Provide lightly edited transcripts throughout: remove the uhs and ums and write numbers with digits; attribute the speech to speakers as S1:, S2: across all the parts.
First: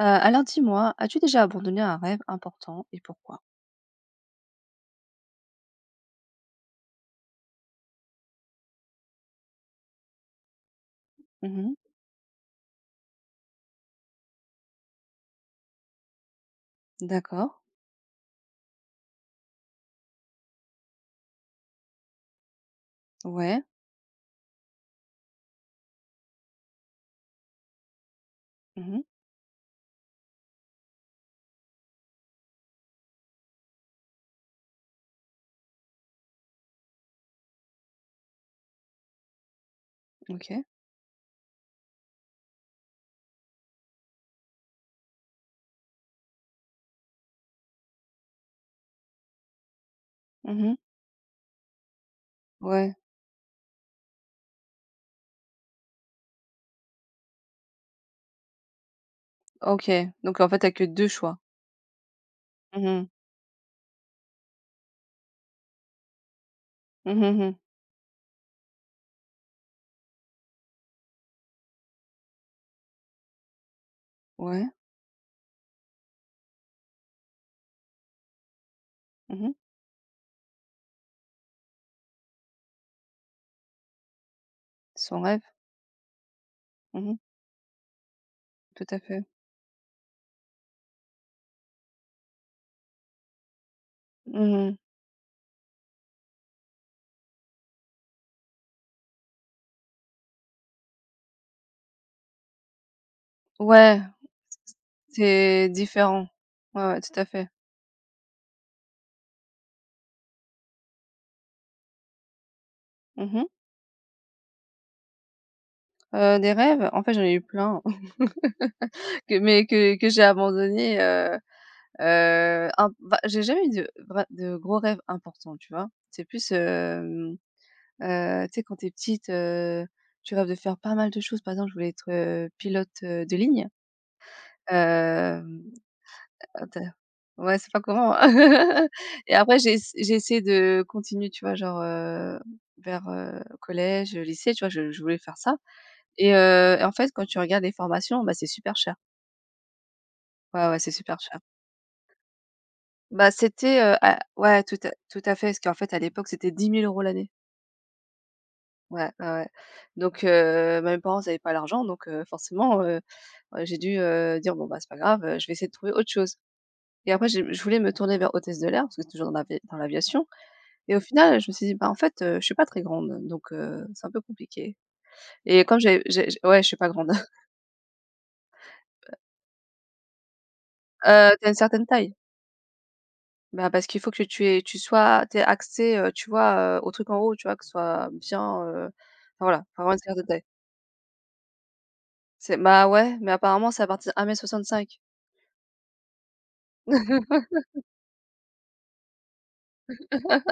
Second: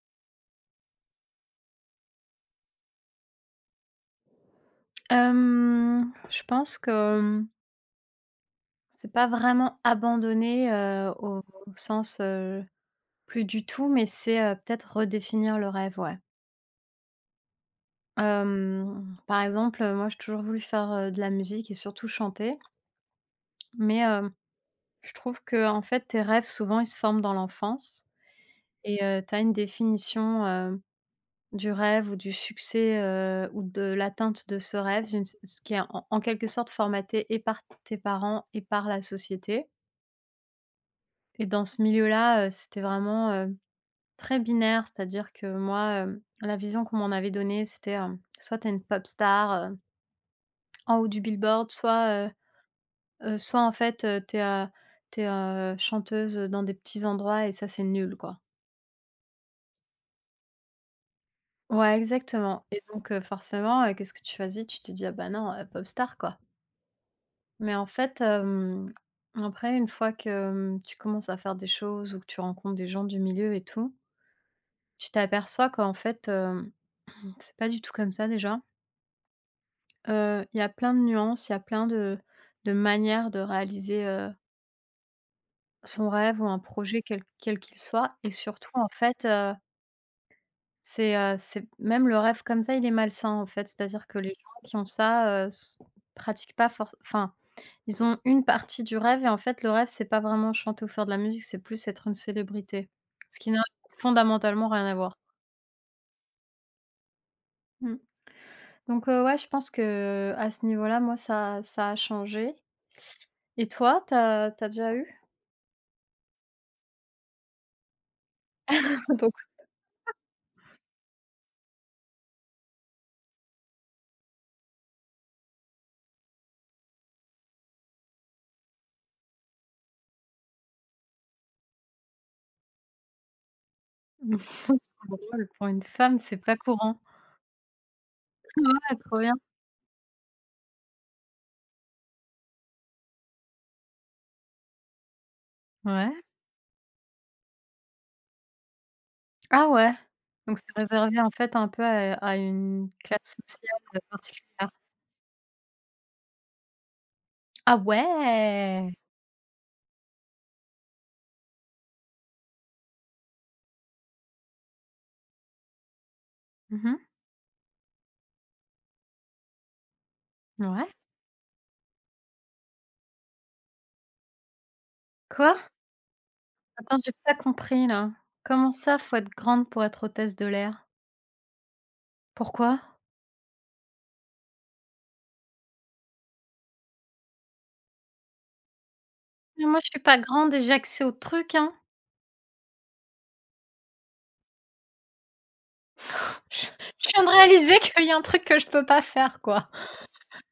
S1: Alors dis-moi, as-tu déjà abandonné un rêve important et pourquoi?
S2: Je pense que, c'est pas vraiment abandonner, au
S1: Mmh.
S2: sens, plus du tout, mais c'est, peut-être redéfinir le rêve, ouais.
S1: D'accord.
S2: Par exemple, moi j'ai toujours voulu faire, de la musique et surtout chanter,
S1: Ouais.
S2: mais, je trouve que en fait tes rêves souvent ils se forment dans l'enfance
S1: Mmh.
S2: et tu as une définition, du rêve ou du succès, ou de l'atteinte de ce rêve, une ce ce qui est en quelque sorte formaté et par tes parents et par la société.
S1: OK.
S2: Et dans ce milieu-là, c'était vraiment, très binaire. C'est-à-dire que moi, la vision qu'on m'en avait donnée, c'était, soit t'es une pop star,
S1: Mmh.
S2: en haut du billboard,
S1: Ouais.
S2: soit en fait, t'es es, tu chanteuse dans des petits endroits et ça, c'est nul, quoi.
S1: OK. Donc en fait, t'as que 2 choix.
S2: Ouais, exactement, et
S1: Mmh mh.
S2: donc forcément, qu'est-ce que tu choisis? Tu te dis: «Ah bah non, pop star, quoi».
S1: Mmh mmh.
S2: Mais en fait, après une fois que, tu commences à faire des choses ou que tu rencontres des gens du milieu et tout,
S1: Ouais.
S2: tu t'aperçois qu'en fait, c'est pas du tout comme ça déjà.
S1: Mmh.
S2: Il y a plein de nuances, il y a plein de manières de réaliser,
S1: Son rêve.
S2: son rêve ou un projet
S1: Mmh.
S2: quel qu'il soit, et surtout
S1: Tout
S2: en
S1: à fait.
S2: fait, c'est même le rêve comme ça, il est malsain en fait. C'est-à-dire que les gens
S1: Mmh.
S2: qui ont ça, s pratiquent pas forcément. Enfin, ils ont une partie du rêve et en fait le rêve, c'est pas vraiment chanter ou faire de la musique, c'est plus être une célébrité. Ce qui n'a
S1: Ouais,
S2: fondamentalement rien à voir.
S1: c'est différent. Ouais, ouais, tout à fait.
S2: Mmh. Donc ouais, je pense que à ce niveau-là, moi, ça a changé.
S1: Mmh mh.
S2: Et toi, t'as as déjà eu?
S1: Des rêves, en fait, j'en ai eu plein
S2: Donc
S1: que mais que j'ai abandonné. Imp Bah, j'ai jamais eu de gros rêves importants, tu vois? C'est plus. Hem Tu sais, quand t'es petite, tu rêves de faire pas mal de choses. Par exemple, je voulais être pilote de ligne.
S2: c'est drôle,
S1: Hem,
S2: pour une femme, c'est pas
S1: Attends,
S2: courant.
S1: ouais, c'est pas comment.
S2: Ouais, trop
S1: Et
S2: bien.
S1: après j'ai essayé de continuer, tu vois, genre vers collège, lycée, tu vois? Je voulais faire ça
S2: Ouais.
S1: et en fait, quand tu regardes les formations, bah, c'est super cher.
S2: Ah ouais, donc c'est
S1: Ouais, ouais, c'est
S2: réservé,
S1: super
S2: en
S1: cher.
S2: fait, un peu à une
S1: Bah,
S2: classe
S1: c'était,
S2: sociale
S1: à ouais,
S2: particulière.
S1: tout à fait, parce qu'en fait, à l'époque, c'était 10 000 euros l'année.
S2: Ah ouais!
S1: Ouais, ouais, ouais. Donc bah, mes parents n'avaient pas l'argent donc forcément, j'ai dû, dire: «Bon, bah, c'est pas grave, je vais essayer de trouver autre chose».
S2: Mmh.
S1: Et après j'ai je voulais me tourner vers hôtesse de l'air parce que c'est toujours dans l'avi dans l'aviation.
S2: Ouais.
S1: Et au final, je me suis dit: «Bah, en fait, je suis pas très grande donc c'est un peu compliqué».
S2: Quoi?
S1: Et comme j'ai j ouais, je suis pas
S2: Attends,
S1: grande.
S2: j'ai pas compris, là. Comment ça, faut être grande pour être hôtesse de l'air?
S1: Tu une certaine taille.
S2: Pourquoi?
S1: Bah, parce qu'il faut que tu es tu sois t'es es axée, tu vois, au truc en haut, tu vois? Que ce soit bien, enfin voilà,
S2: Mais moi,
S1: faut
S2: je
S1: avoir une
S2: suis pas
S1: certaine taille.
S2: grande et j'ai accès aux trucs, hein!
S1: C'est bah, ouais, mais apparemment c'est à partir d'1 m cinq.
S2: Je je viens de réaliser qu'il y a un truc que je peux pas faire, quoi.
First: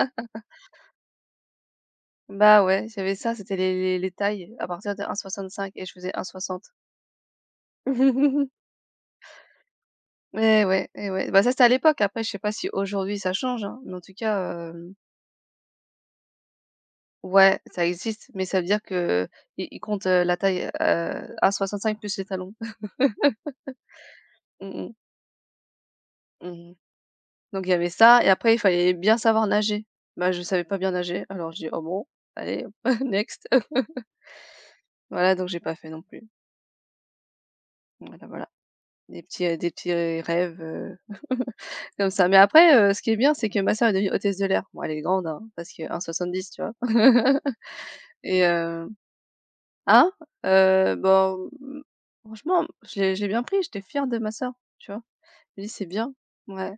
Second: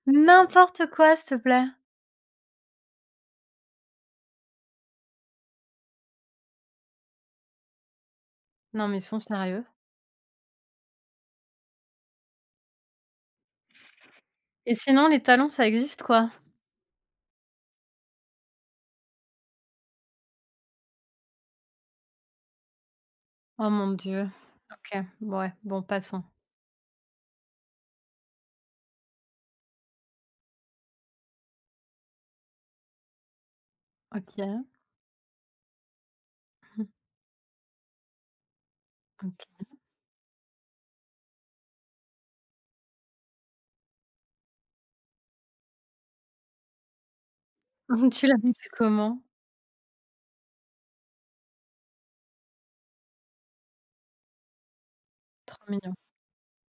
S2: N'importe quoi, s'il te plaît.
S1: Bah ouais, j'avais ça, c'était les tailles à partir de 1,65 et je faisais 1,60.
S2: Non, mais ils sont sérieux?
S1: Eh ouais, eh ouais. Bah, ça, c'était à l'époque. Après, je sais pas si aujourd'hui ça change, hein, mais en tout cas,
S2: Et sinon, les talons, ça existe, quoi?
S1: ouais, ça existe, mais ça veut dire que ils comptent, la taille, 1,65 plus les talons.
S2: Oh mon Dieu.
S1: Mmh mh.
S2: OK, bon, ouais, bon, passons.
S1: Mmh. Donc il y avait ça et après il fallait bien savoir nager. Bah, je savais pas bien nager, alors j'ai dit: «Oh bon, allez, next».
S2: OK.
S1: Voilà, donc j'ai pas fait non plus.
S2: Mmh,
S1: Voilà, voilà. Des petits, heu,
S2: OK.
S1: des petits, heu, rêves, comme ça. Mais après, ce qui est bien, c'est que ma sœur est devenue hôtesse de l'air. Bon, elle est grande, hein, parce que 1,70, tu vois?
S2: Tu l'as
S1: Et
S2: vécu
S1: heu
S2: comment?
S1: hein? Bon, franchement, j'ai bien pris, j'étais fière de ma sœur, tu vois? Je
S2: Trop
S1: me dis: «C'est
S2: mignon.
S1: bien». Ouais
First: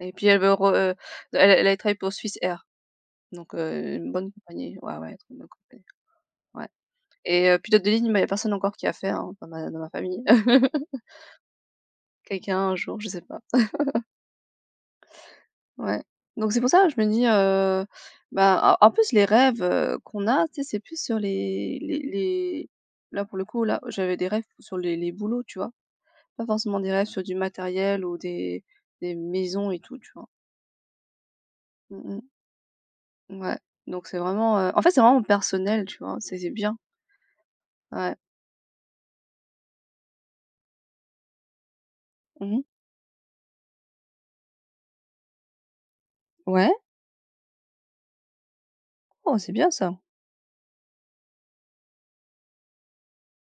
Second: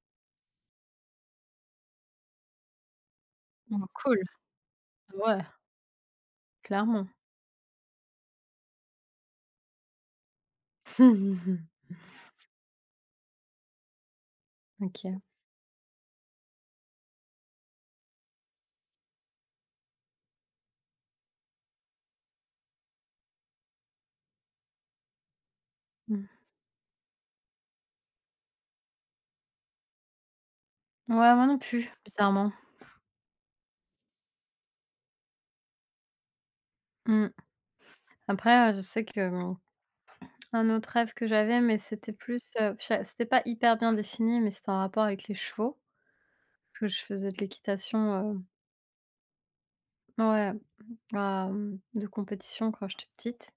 S1: et puis elle veut re elle a travaillé pour Swiss Air, donc
S2: Mmh,
S1: une
S2: cool.
S1: bonne compagnie. Ouais, ouais, trop
S2: Ouais,
S1: bonne compagnie, ouais
S2: clairement.
S1: pilote de ligne, mais il y a personne encore qui a fait, hein, dans ma famille. Quelqu'un, un jour, je sais pas.
S2: OK.
S1: Ouais. Donc c'est pour ça, je me dis, bah, en plus les rêves, qu'on a, tu sais, c'est plus sur les là pour le coup, là, j'avais des rêves sur les boulots, tu vois?
S2: Mmh.
S1: Pas forcément des rêves sur du matériel ou des maisons et tout, tu vois?
S2: Ouais, moi non plus,
S1: Mmh mh.
S2: bizarrement.
S1: Ouais. Donc c'est vraiment, en fait, c'est vraiment personnel, tu vois? C'est bien.
S2: Mmh.
S1: Ouais.
S2: Après, je sais que, un autre rêve que j'avais, mais c'était plus,
S1: Mmh.
S2: je sa c'était pas hyper bien défini, mais c'était en rapport avec les chevaux.
S1: Ouais.
S2: Parce que je faisais de l'équitation,
S1: Oh, c'est bien ça.
S2: ouais, à, de compétition quand j'étais petite,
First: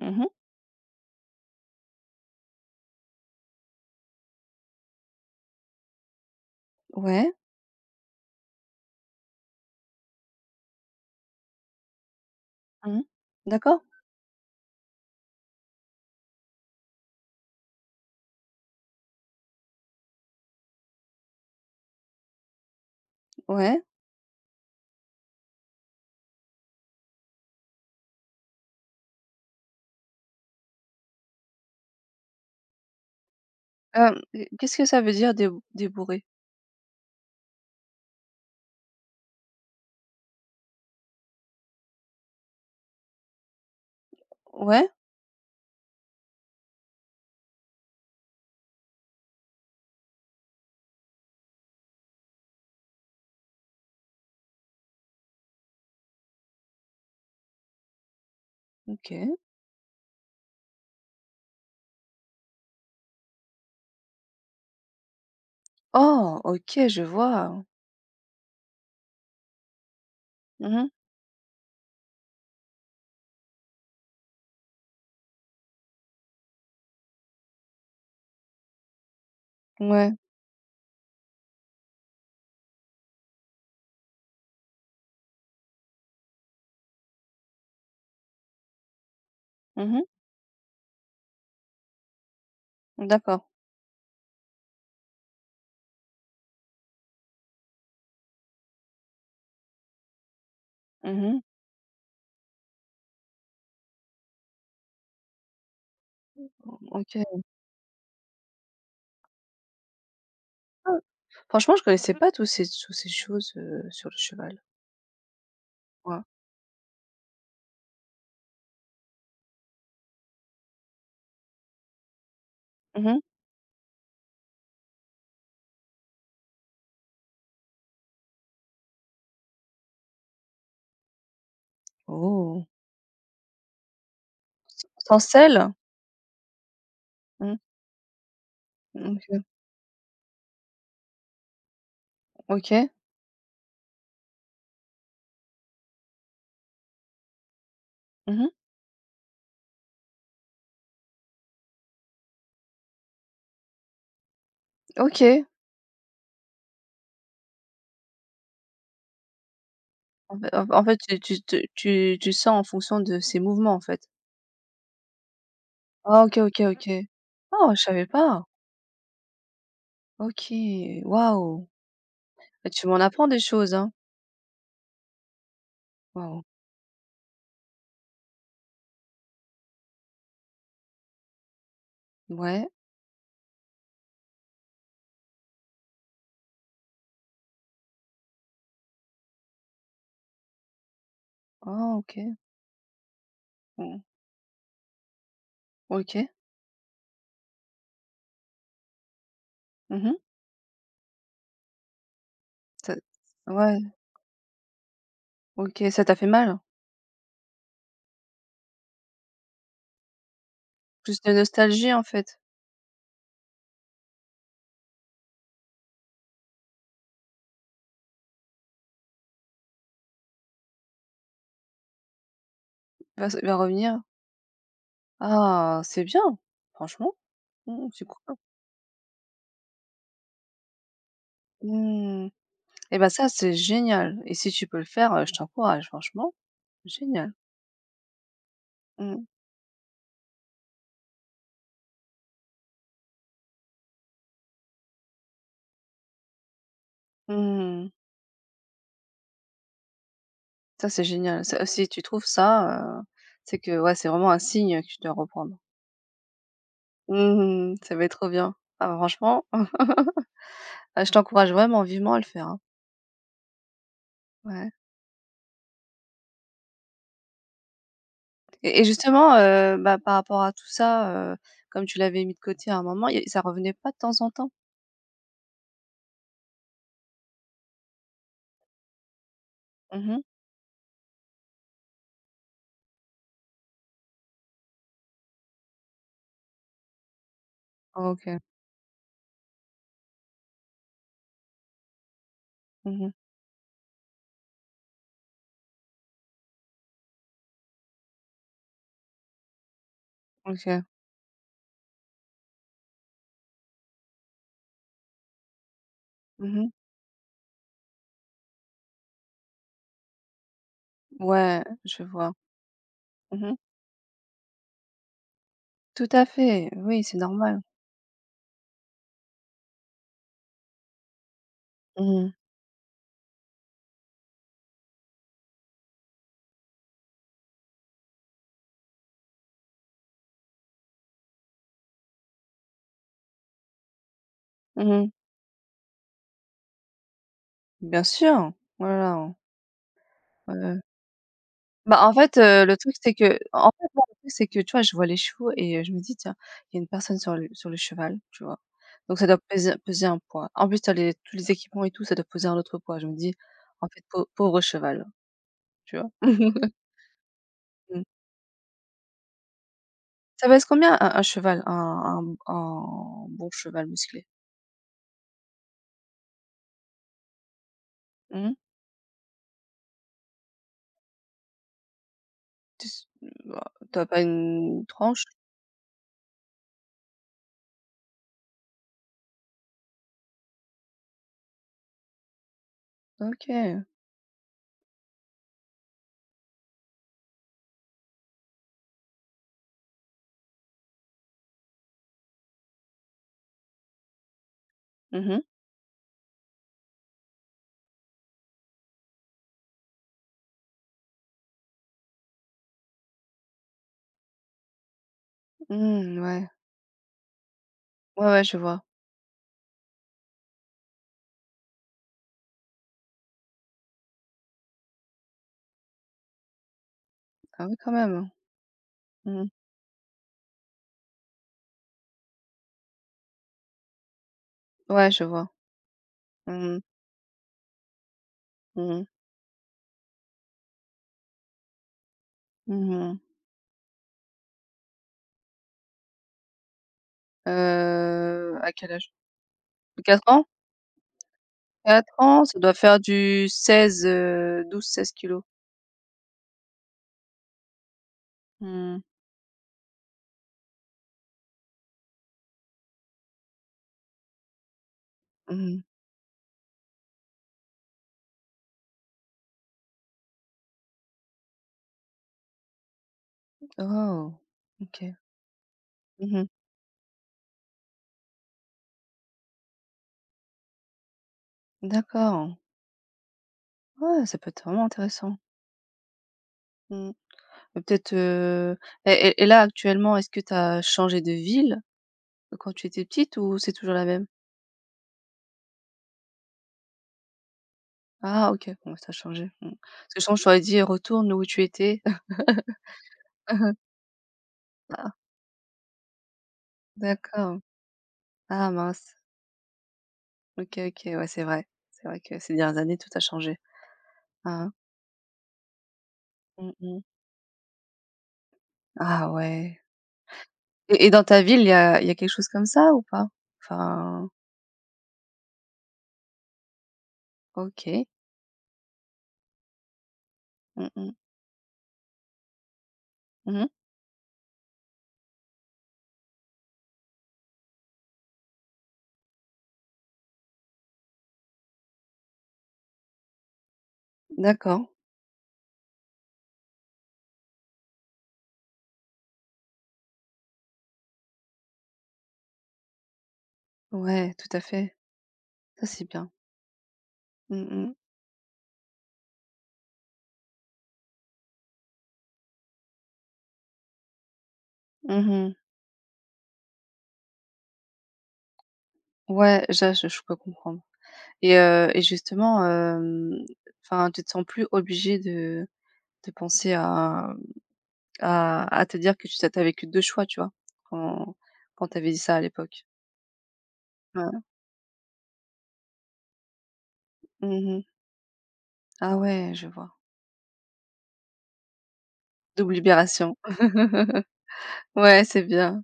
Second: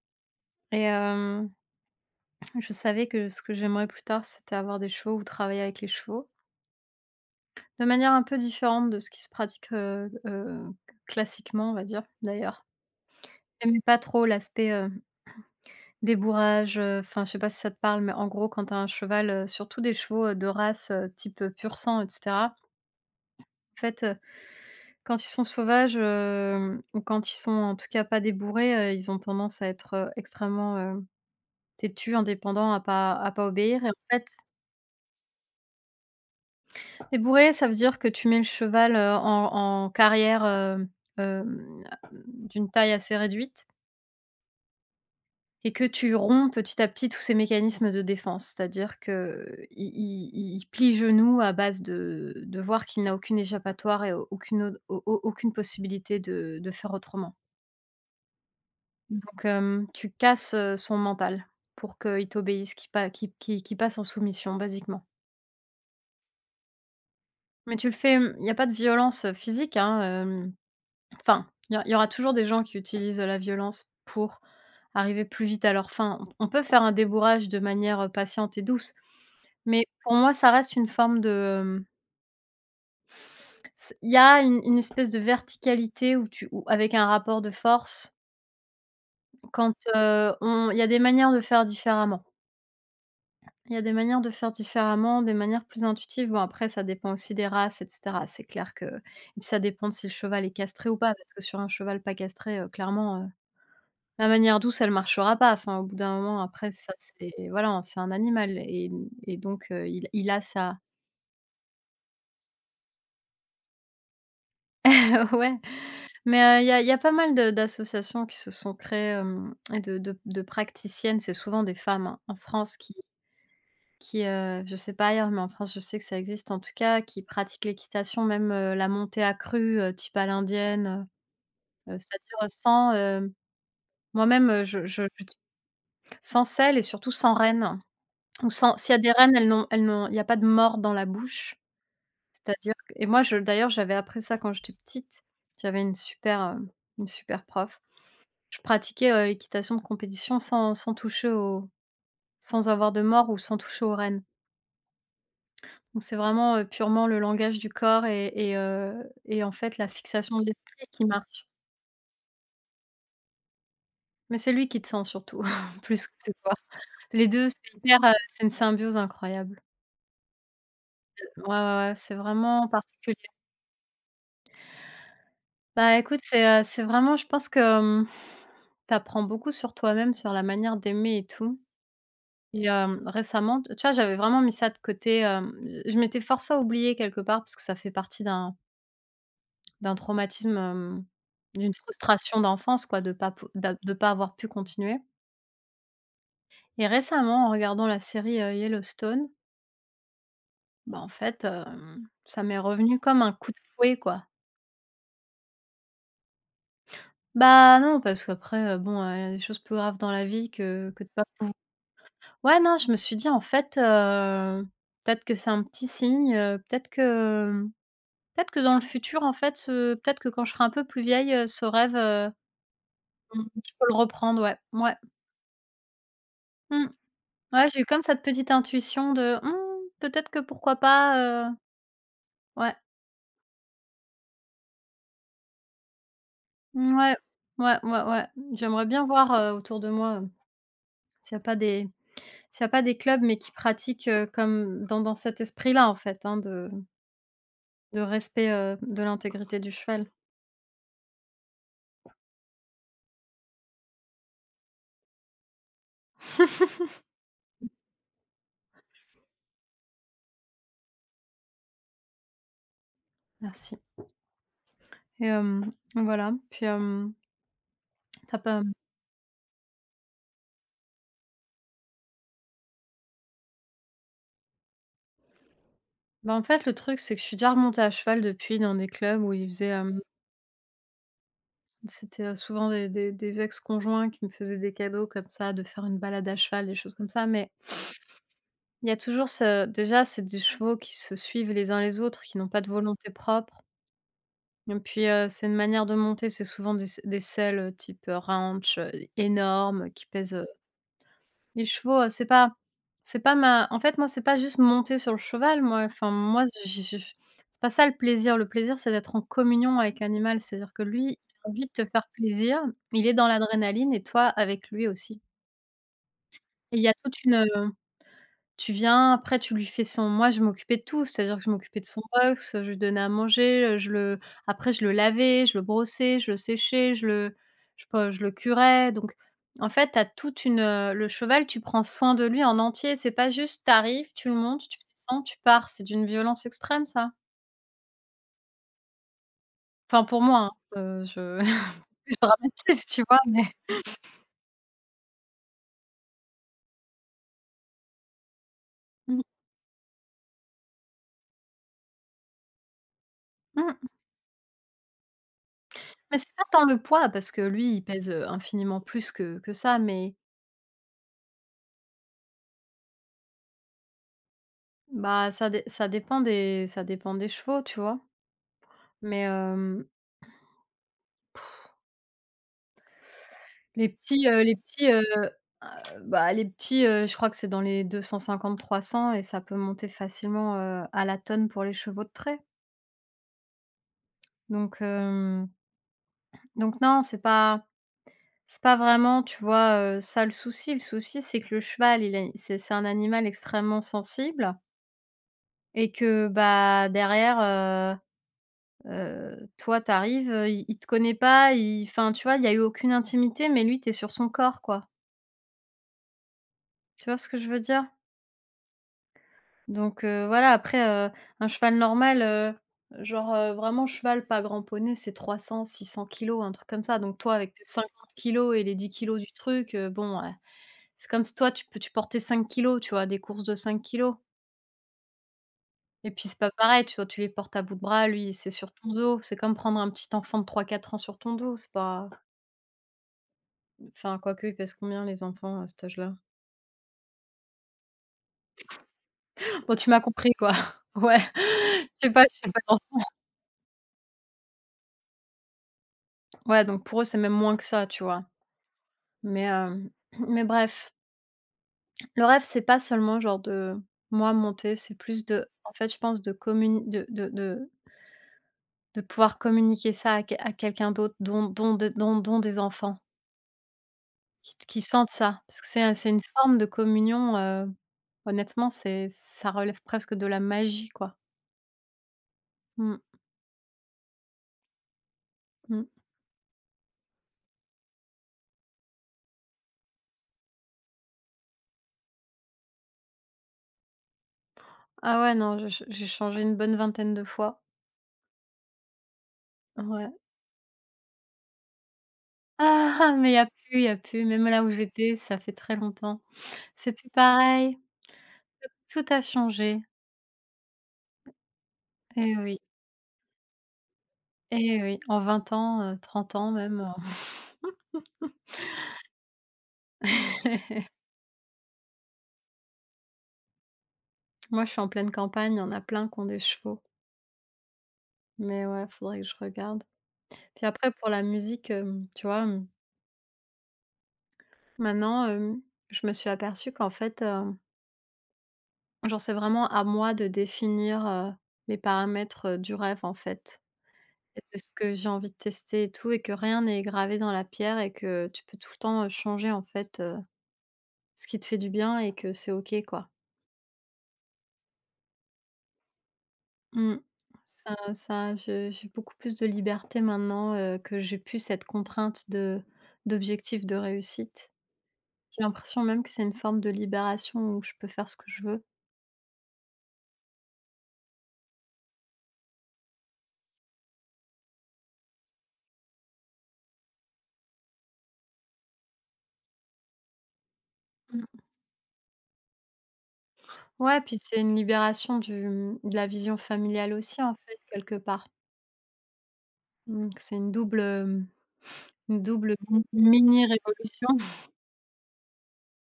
S1: Mmh.
S2: et je savais que ce que j'aimerais plus tard, c'était avoir des chevaux ou travailler avec les chevaux.
S1: Ouais.
S2: De manière un peu différente de ce qui se pratique, classiquement, on va dire, d'ailleurs.
S1: Mmh.
S2: J'aimais
S1: D'accord.
S2: pas trop l'aspect, débourrage, enfin, je sais pas si ça te parle, mais en gros, quand tu as un cheval, surtout des chevaux, de race, type, pur sang et cetera, en
S1: Ouais.
S2: fait, quand ils sont sauvages, ou quand ils sont en tout cas pas débourrés, ils ont tendance à être, extrêmement, têtus, indépendants, à pas obéir, et en
S1: Hem,
S2: fait,
S1: Qu'est-ce que ça veut dire dé débourré?
S2: débourrés, ça veut dire que tu mets le cheval, en carrière, hem, d'une taille assez réduite,
S1: Ouais,
S2: et que tu romps petit à petit tous ses mécanismes de défense. C'est-à-dire que il plie genou à base de voir qu'il n'a aucune échappatoire et aucune au au aucune possibilité de faire autrement.
S1: OK.
S2: Donc tu casses, son mental pour qu'il t'obéisse, qu'il pa qu'il qu'il qu'il passe en soumission basiquement.
S1: Oh! OK, je vois.
S2: Mais tu le fais, il n'y a pas de violence, physique, hein,
S1: Mmh mh.
S2: enfin, il y aura toujours des gens qui utilisent la violence pour arriver plus vite à leurs fins. On peut faire un débourrage de manière, patiente et douce, mais
S1: Ouais.
S2: pour moi, ça reste une forme de, hem, c il y a une espèce de verticalité où avec un rapport de force quand,
S1: Mmh mh.
S2: on il y a des manières de faire différemment.
S1: D'accord.
S2: Il y a des manières de faire différemment, des manières plus intuitives. Bon, après, ça dépend aussi des races, et cetera. C'est clair, que et puis ça dépend de si le cheval est castré ou pas,
S1: Mmh
S2: parce
S1: mh.
S2: que sur un cheval pas castré, clairement, la manière douce, elle marchera pas. Enfin, au bout d'un moment, après, ça, c'est
S1: OK.
S2: voilà, hein, c'est un animal et et donc il a ça.
S1: Ah, franchement, je connaissais pas tous ces choses, sur le cheval.
S2: Ouais,
S1: Ouais.
S2: mais il y a pas mal de d'associations qui se sont créées, hem et de praticiennes. C'est souvent des femmes, hein, en France
S1: Mmh mh.
S2: Je sais pas ailleurs, mais en France, je sais que ça existe en tout cas, qui pratiquent l'équitation, même, la montée à crue, type à l'indienne, c'est-à-dire,
S1: Oh!
S2: sans, moi-même, je
S1: Sans
S2: j'uti
S1: selle?
S2: sans sel et surtout sans
S1: Mmh.
S2: renne ou sans s'il y a des rennes,
S1: OK.
S2: elles n'ont il n'y a pas de mort dans la bouche. C'est-à-dire
S1: OK.
S2: que, et moi, je d'ailleurs, j'avais appris ça quand j'étais petite. J'avais une super, une super prof.
S1: Mmh mh.
S2: Je pratiquais, l'équitation de compétition, sans sans toucher au sans avoir de mort ou sans toucher aux rênes.
S1: OK.
S2: Donc c'est vraiment, purement le langage du corps et en fait la fixation de
S1: En
S2: l'esprit
S1: fait,
S2: qui
S1: tu tu
S2: marche.
S1: te tu tu sens en fonction de ses mouvements, en fait?
S2: Mais c'est lui qui te sent surtout, plus que
S1: Ah,
S2: c'est
S1: OK,
S2: toi.
S1: OK, OK.
S2: Les deux,
S1: Oh,
S2: c'est
S1: je
S2: hyper,
S1: savais pas.
S2: c'est une symbiose incroyable.
S1: OK.
S2: Ouais, ouais,
S1: Waouh!
S2: ouais, c'est vraiment
S1: Bah, tu m'en
S2: particulier.
S1: apprends des choses, hein.
S2: Bah, écoute,
S1: Waouh.
S2: c'est vraiment, je pense que, tu apprends beaucoup sur toi-même, sur la manière d'aimer et tout, et
S1: Ouais.
S2: récemment, tu vois, j'avais vraiment mis ça de côté, je m'étais forcée à oublier quelque part, parce que ça fait partie d'un traumatisme, d'une
S1: Oh, OK.
S2: frustration d'enfance, quoi, de
S1: Mmh.
S2: pas avoir pu continuer.
S1: OK.
S2: Et récemment, en regardant la série, Yellowstone,
S1: Mmh mh.
S2: bah, en fait, ça m'est
S1: Ça
S2: revenu comme un coup de
S1: Ouais.
S2: fouet, quoi.
S1: OK, ça t'a fait mal?
S2: Bah non, parce qu'après, bon, il y a des choses plus graves dans la vie que de
S1: Plus
S2: pas
S1: de
S2: pou
S1: nostalgie, en fait,
S2: ouais, non, je me suis dit: «En fait, peut-être que c'est un petit signe, peut-être que, mmh, peut-être que dans le futur, en fait, ce peut-être que quand je serai un peu plus vieille, ce rêve, mmh,
S1: va
S2: je peux
S1: revenir.
S2: le reprendre». Ouais, ouais.
S1: Ah, c'est bien,
S2: Mmh.
S1: franchement.
S2: Ouais, j'ai eu
S1: Mmh,
S2: comme
S1: c'est
S2: cette
S1: cool.
S2: petite intuition de: «Mmh, peut-être que, pourquoi pas,»
S1: Mmh.
S2: ouais,
S1: Et bah, ça, c'est génial et si tu peux le faire, je t'encourage, franchement,
S2: mouais,
S1: génial.
S2: ouais, ouais, ouais. Ouais, j'aimerais bien
S1: Mmh.
S2: voir, autour de moi, s'il y a pas des s'il y a pas des clubs mais qui pratiquent, comme dans cet esprit-là, en fait, hein, de
S1: Mmh.
S2: de respect, de l'intégrité du cheval.
S1: Ça, c'est génial. Ça, si tu trouves ça, c'est que, ouais, c'est vraiment un signe que tu dois reprendre. Mmh. Ça va être trop bien. Ah bah, franchement, ah, je t'encourage vraiment vivement à le faire, hein.
S2: Merci.
S1: Ouais.
S2: Et voilà, puis, hem, tu pas
S1: Et justement, bah, par rapport à tout ça, comme tu l'avais mis de côté à un moment, y ça revenait pas de temps en temps?
S2: bah, en fait, le truc, c'est que je suis déjà remontée à cheval depuis, dans des clubs où ils faisaient, hem
S1: Mmh.
S2: c'était, souvent des ex-conjoints qui me faisaient des cadeaux comme ça, de faire une balade à cheval, des choses comme ça, mais
S1: OK.
S2: il y a toujours ce déjà, c'est des chevaux qui se suivent les uns les autres, qui n'ont pas de volonté
S1: Mmh.
S2: propre, et puis, c'est une manière de monter, c'est souvent des selles, type, ranch, énormes, qui pèsent,
S1: OK.
S2: les chevaux, c'est pas ma en fait, moi, c'est pas juste monter sur le cheval, moi, enfin, moi,
S1: Mmh.
S2: j j j c'est pas ça, le plaisir. Le plaisir, c'est d'être en communion avec l'animal. C'est-à-dire que lui, il a
S1: Ouais,
S2: envie de te
S1: je
S2: faire
S1: vois.
S2: plaisir, il est dans
S1: Mmh.
S2: l'adrénaline et toi avec lui aussi.
S1: Tout à fait,
S2: Et il y a
S1: oui, c'est
S2: toute une,
S1: normal.
S2: tu viens, après tu lui fais son, moi je m'occupais de tout, c'est-à-dire que je m'occupais de son
S1: Mmh mh.
S2: box, je lui donnais à manger, je le après je le lavais, je le brossais, je le séchais, je le curais, donc en fait, tu toute une, le cheval, tu prends soin de lui en entier. C'est pas juste t'arrives arrives, tu le montes, tu
S1: Mmh.
S2: descends, tu pars. C'est d'une violence extrême, ça.
S1: Bien sûr. Voilà.
S2: Enfin pour moi,
S1: Ouais, ouais.
S2: hein, je
S1: Bah, en
S2: je
S1: fait, le
S2: dramatise,
S1: truc,
S2: tu
S1: c'est
S2: vois?
S1: que
S2: Mais
S1: en fait, moi, le truc, c'est que, tu vois, je vois les chevaux je me dis: «Tiens, il y a une personne sur le cheval», tu vois? Donc
S2: mmh,
S1: ça doit peser un poids. En plus, tu les tous les équipements et tout, ça doit peser un autre poids. Je me dis: «En
S2: mmh,
S1: fait, pauvre cheval», tu vois?
S2: mais c'est pas tant le poids parce que lui, il
S1: Mmh.
S2: pèse, infiniment plus que ça. Mais
S1: Ça pèse combien un cheval? Un un bon cheval musclé?
S2: bah, ça dépend des chevaux, tu vois?
S1: Mmh.
S2: Mais,
S1: Tu s Bah,
S2: les
S1: tu as pas
S2: petits, heu, les
S1: une
S2: petits, heu,
S1: tranche?
S2: heu, les petits, je crois que c'est dans les 250-300 et ça peut monter facilement, à la tonne pour les chevaux de trait.
S1: OK.
S2: Donc, hem, donc non, c'est pas vraiment, tu vois, ça le souci. Le souci, c'est que le cheval, il est c'est un animal extrêmement sensible
S1: Mmh mh.
S2: et que, bah, derrière, toi, t'arrives, il te connaît pas, il enfin, tu vois, il y a eu aucune intimité, mais lui, t'es sur son corps, quoi.
S1: Mmh, ouais.
S2: Tu vois ce que je veux dire?
S1: Ouais, ouais, je vois.
S2: Donc voilà, après, un cheval normal, genre, vraiment cheval pas grand poney, c'est 300, 600 kilos, un truc comme ça. Donc toi, avec tes
S1: Ah oui, quand
S2: 50
S1: même, hein.
S2: kilos et les 10 kilos du
S1: Mmh mh.
S2: truc, bon, ouais, c'est comme si toi, tu portais 5 kilos, tu vois, des courses de 5 kilos.
S1: Ouais, je vois.
S2: Et puis c'est pas
S1: Mmh mh.
S2: pareil, tu vois, tu les portes à bout de bras, lui, c'est sur ton
S1: Mmh mh.
S2: dos. C'est comme prendre un petit enfant de 3, 4 ans sur ton dos, c'est pas.
S1: Mmh mh.
S2: Enfin, quoique, ils pèsent combien les enfants à cet âge-là?
S1: À quel âge?
S2: Bon, tu m'as
S1: quatre
S2: compris,
S1: ans?
S2: quoi. Ouais, je sais
S1: quatre
S2: pas,
S1: ans,
S2: j'ai
S1: ça
S2: pas
S1: doit
S2: d'enfant.
S1: faire du 16 12-16 kilogrammes.
S2: Ouais, donc pour eux, c'est même moins que ça, tu vois?
S1: Mmh.
S2: Mais, mais bref, le rêve, c'est pas seulement genre de moi monter, c'est plus de
S1: Mmh mh.
S2: je pense, de communi de pouvoir communiquer ça à quelqu'un d'autre, dont dont de dont dont des enfants
S1: Oh!
S2: qui sentent
S1: OK.
S2: ça. Parce que c'est une
S1: Mmh mh.
S2: forme de communion, honnêtement, c'est ça relève presque de la magie, quoi.
S1: D'accord.
S2: Mmh
S1: Ouais, ça peut être vraiment intéressant.
S2: mh.
S1: Mmh. Peut-être. Là, actuellement, est-ce que tu as changé de ville quand tu étais petite ou c'est toujours la même?
S2: Ah ouais, non, je ch j'ai changé une bonne vingtaine de fois.
S1: Ah OK, bon ça a changé. Mmh.
S2: Ouais.
S1: Parce que sinon je t'aurais dit: «Retourne où tu étais».
S2: Ah, mais il y a plus, il y a plus. Même là où
S1: Ah,
S2: j'étais, ça fait très longtemps. C'est plus
S1: d'accord.
S2: pareil.
S1: Ah,
S2: Tout
S1: mince.
S2: a changé.
S1: OK, OK, ouais c'est vrai. C'est vrai
S2: Eh
S1: que ces
S2: oui,
S1: dernières années tout a changé. Ah hein.
S2: eh oui. En 20 ans, 30 ans même,
S1: Mmh.
S2: heu.
S1: Ah ouais. Et dans ta ville, il y a quelque chose comme ça ou pas? Enfin.
S2: Moi, je suis en pleine campagne, il y en a plein qui ont des chevaux.
S1: OK.
S2: Mais ouais, faudrait que je regarde. Puis
S1: Mmh
S2: après pour
S1: mh.
S2: la musique, tu vois,
S1: Mmh.
S2: maintenant, je me suis aperçue qu'en fait, genre, c'est vraiment à moi de définir, les paramètres, du rêve, en fait, de ce
S1: D'accord.
S2: que j'ai envie de tester et tout, et que rien n'est gravé dans la pierre, et que tu peux tout le temps, changer, en fait, ce qui te fait du bien, et que c'est OK, quoi.
S1: Ouais, tout à fait. Ça c'est bien.
S2: Mmh.
S1: Mmh
S2: Ça
S1: mh.
S2: ça je j'ai beaucoup plus de liberté maintenant, que j'ai plus cette contrainte de d'objectif de réussite. J'ai
S1: Mmh.
S2: l'impression même que c'est une forme de libération où je peux faire ce que je veux.
S1: Ouais, je peux comprendre. Et justement, enfin tu te sens plus obligé de penser à te dire que tu avais que choix, tu vois? Quand
S2: Mmh.
S1: quand tu dit ça à l'époque.
S2: Ouais, puis c'est
S1: Ouais.
S2: une libération de la vision familiale aussi, en fait,
S1: Mmh.
S2: quelque part.
S1: Ah ouais, je vois.
S2: Donc c'est une double, mmh, une double
S1: Double
S2: Mmh
S1: libération.
S2: mini révolution.
S1: Ouais, c'est bien.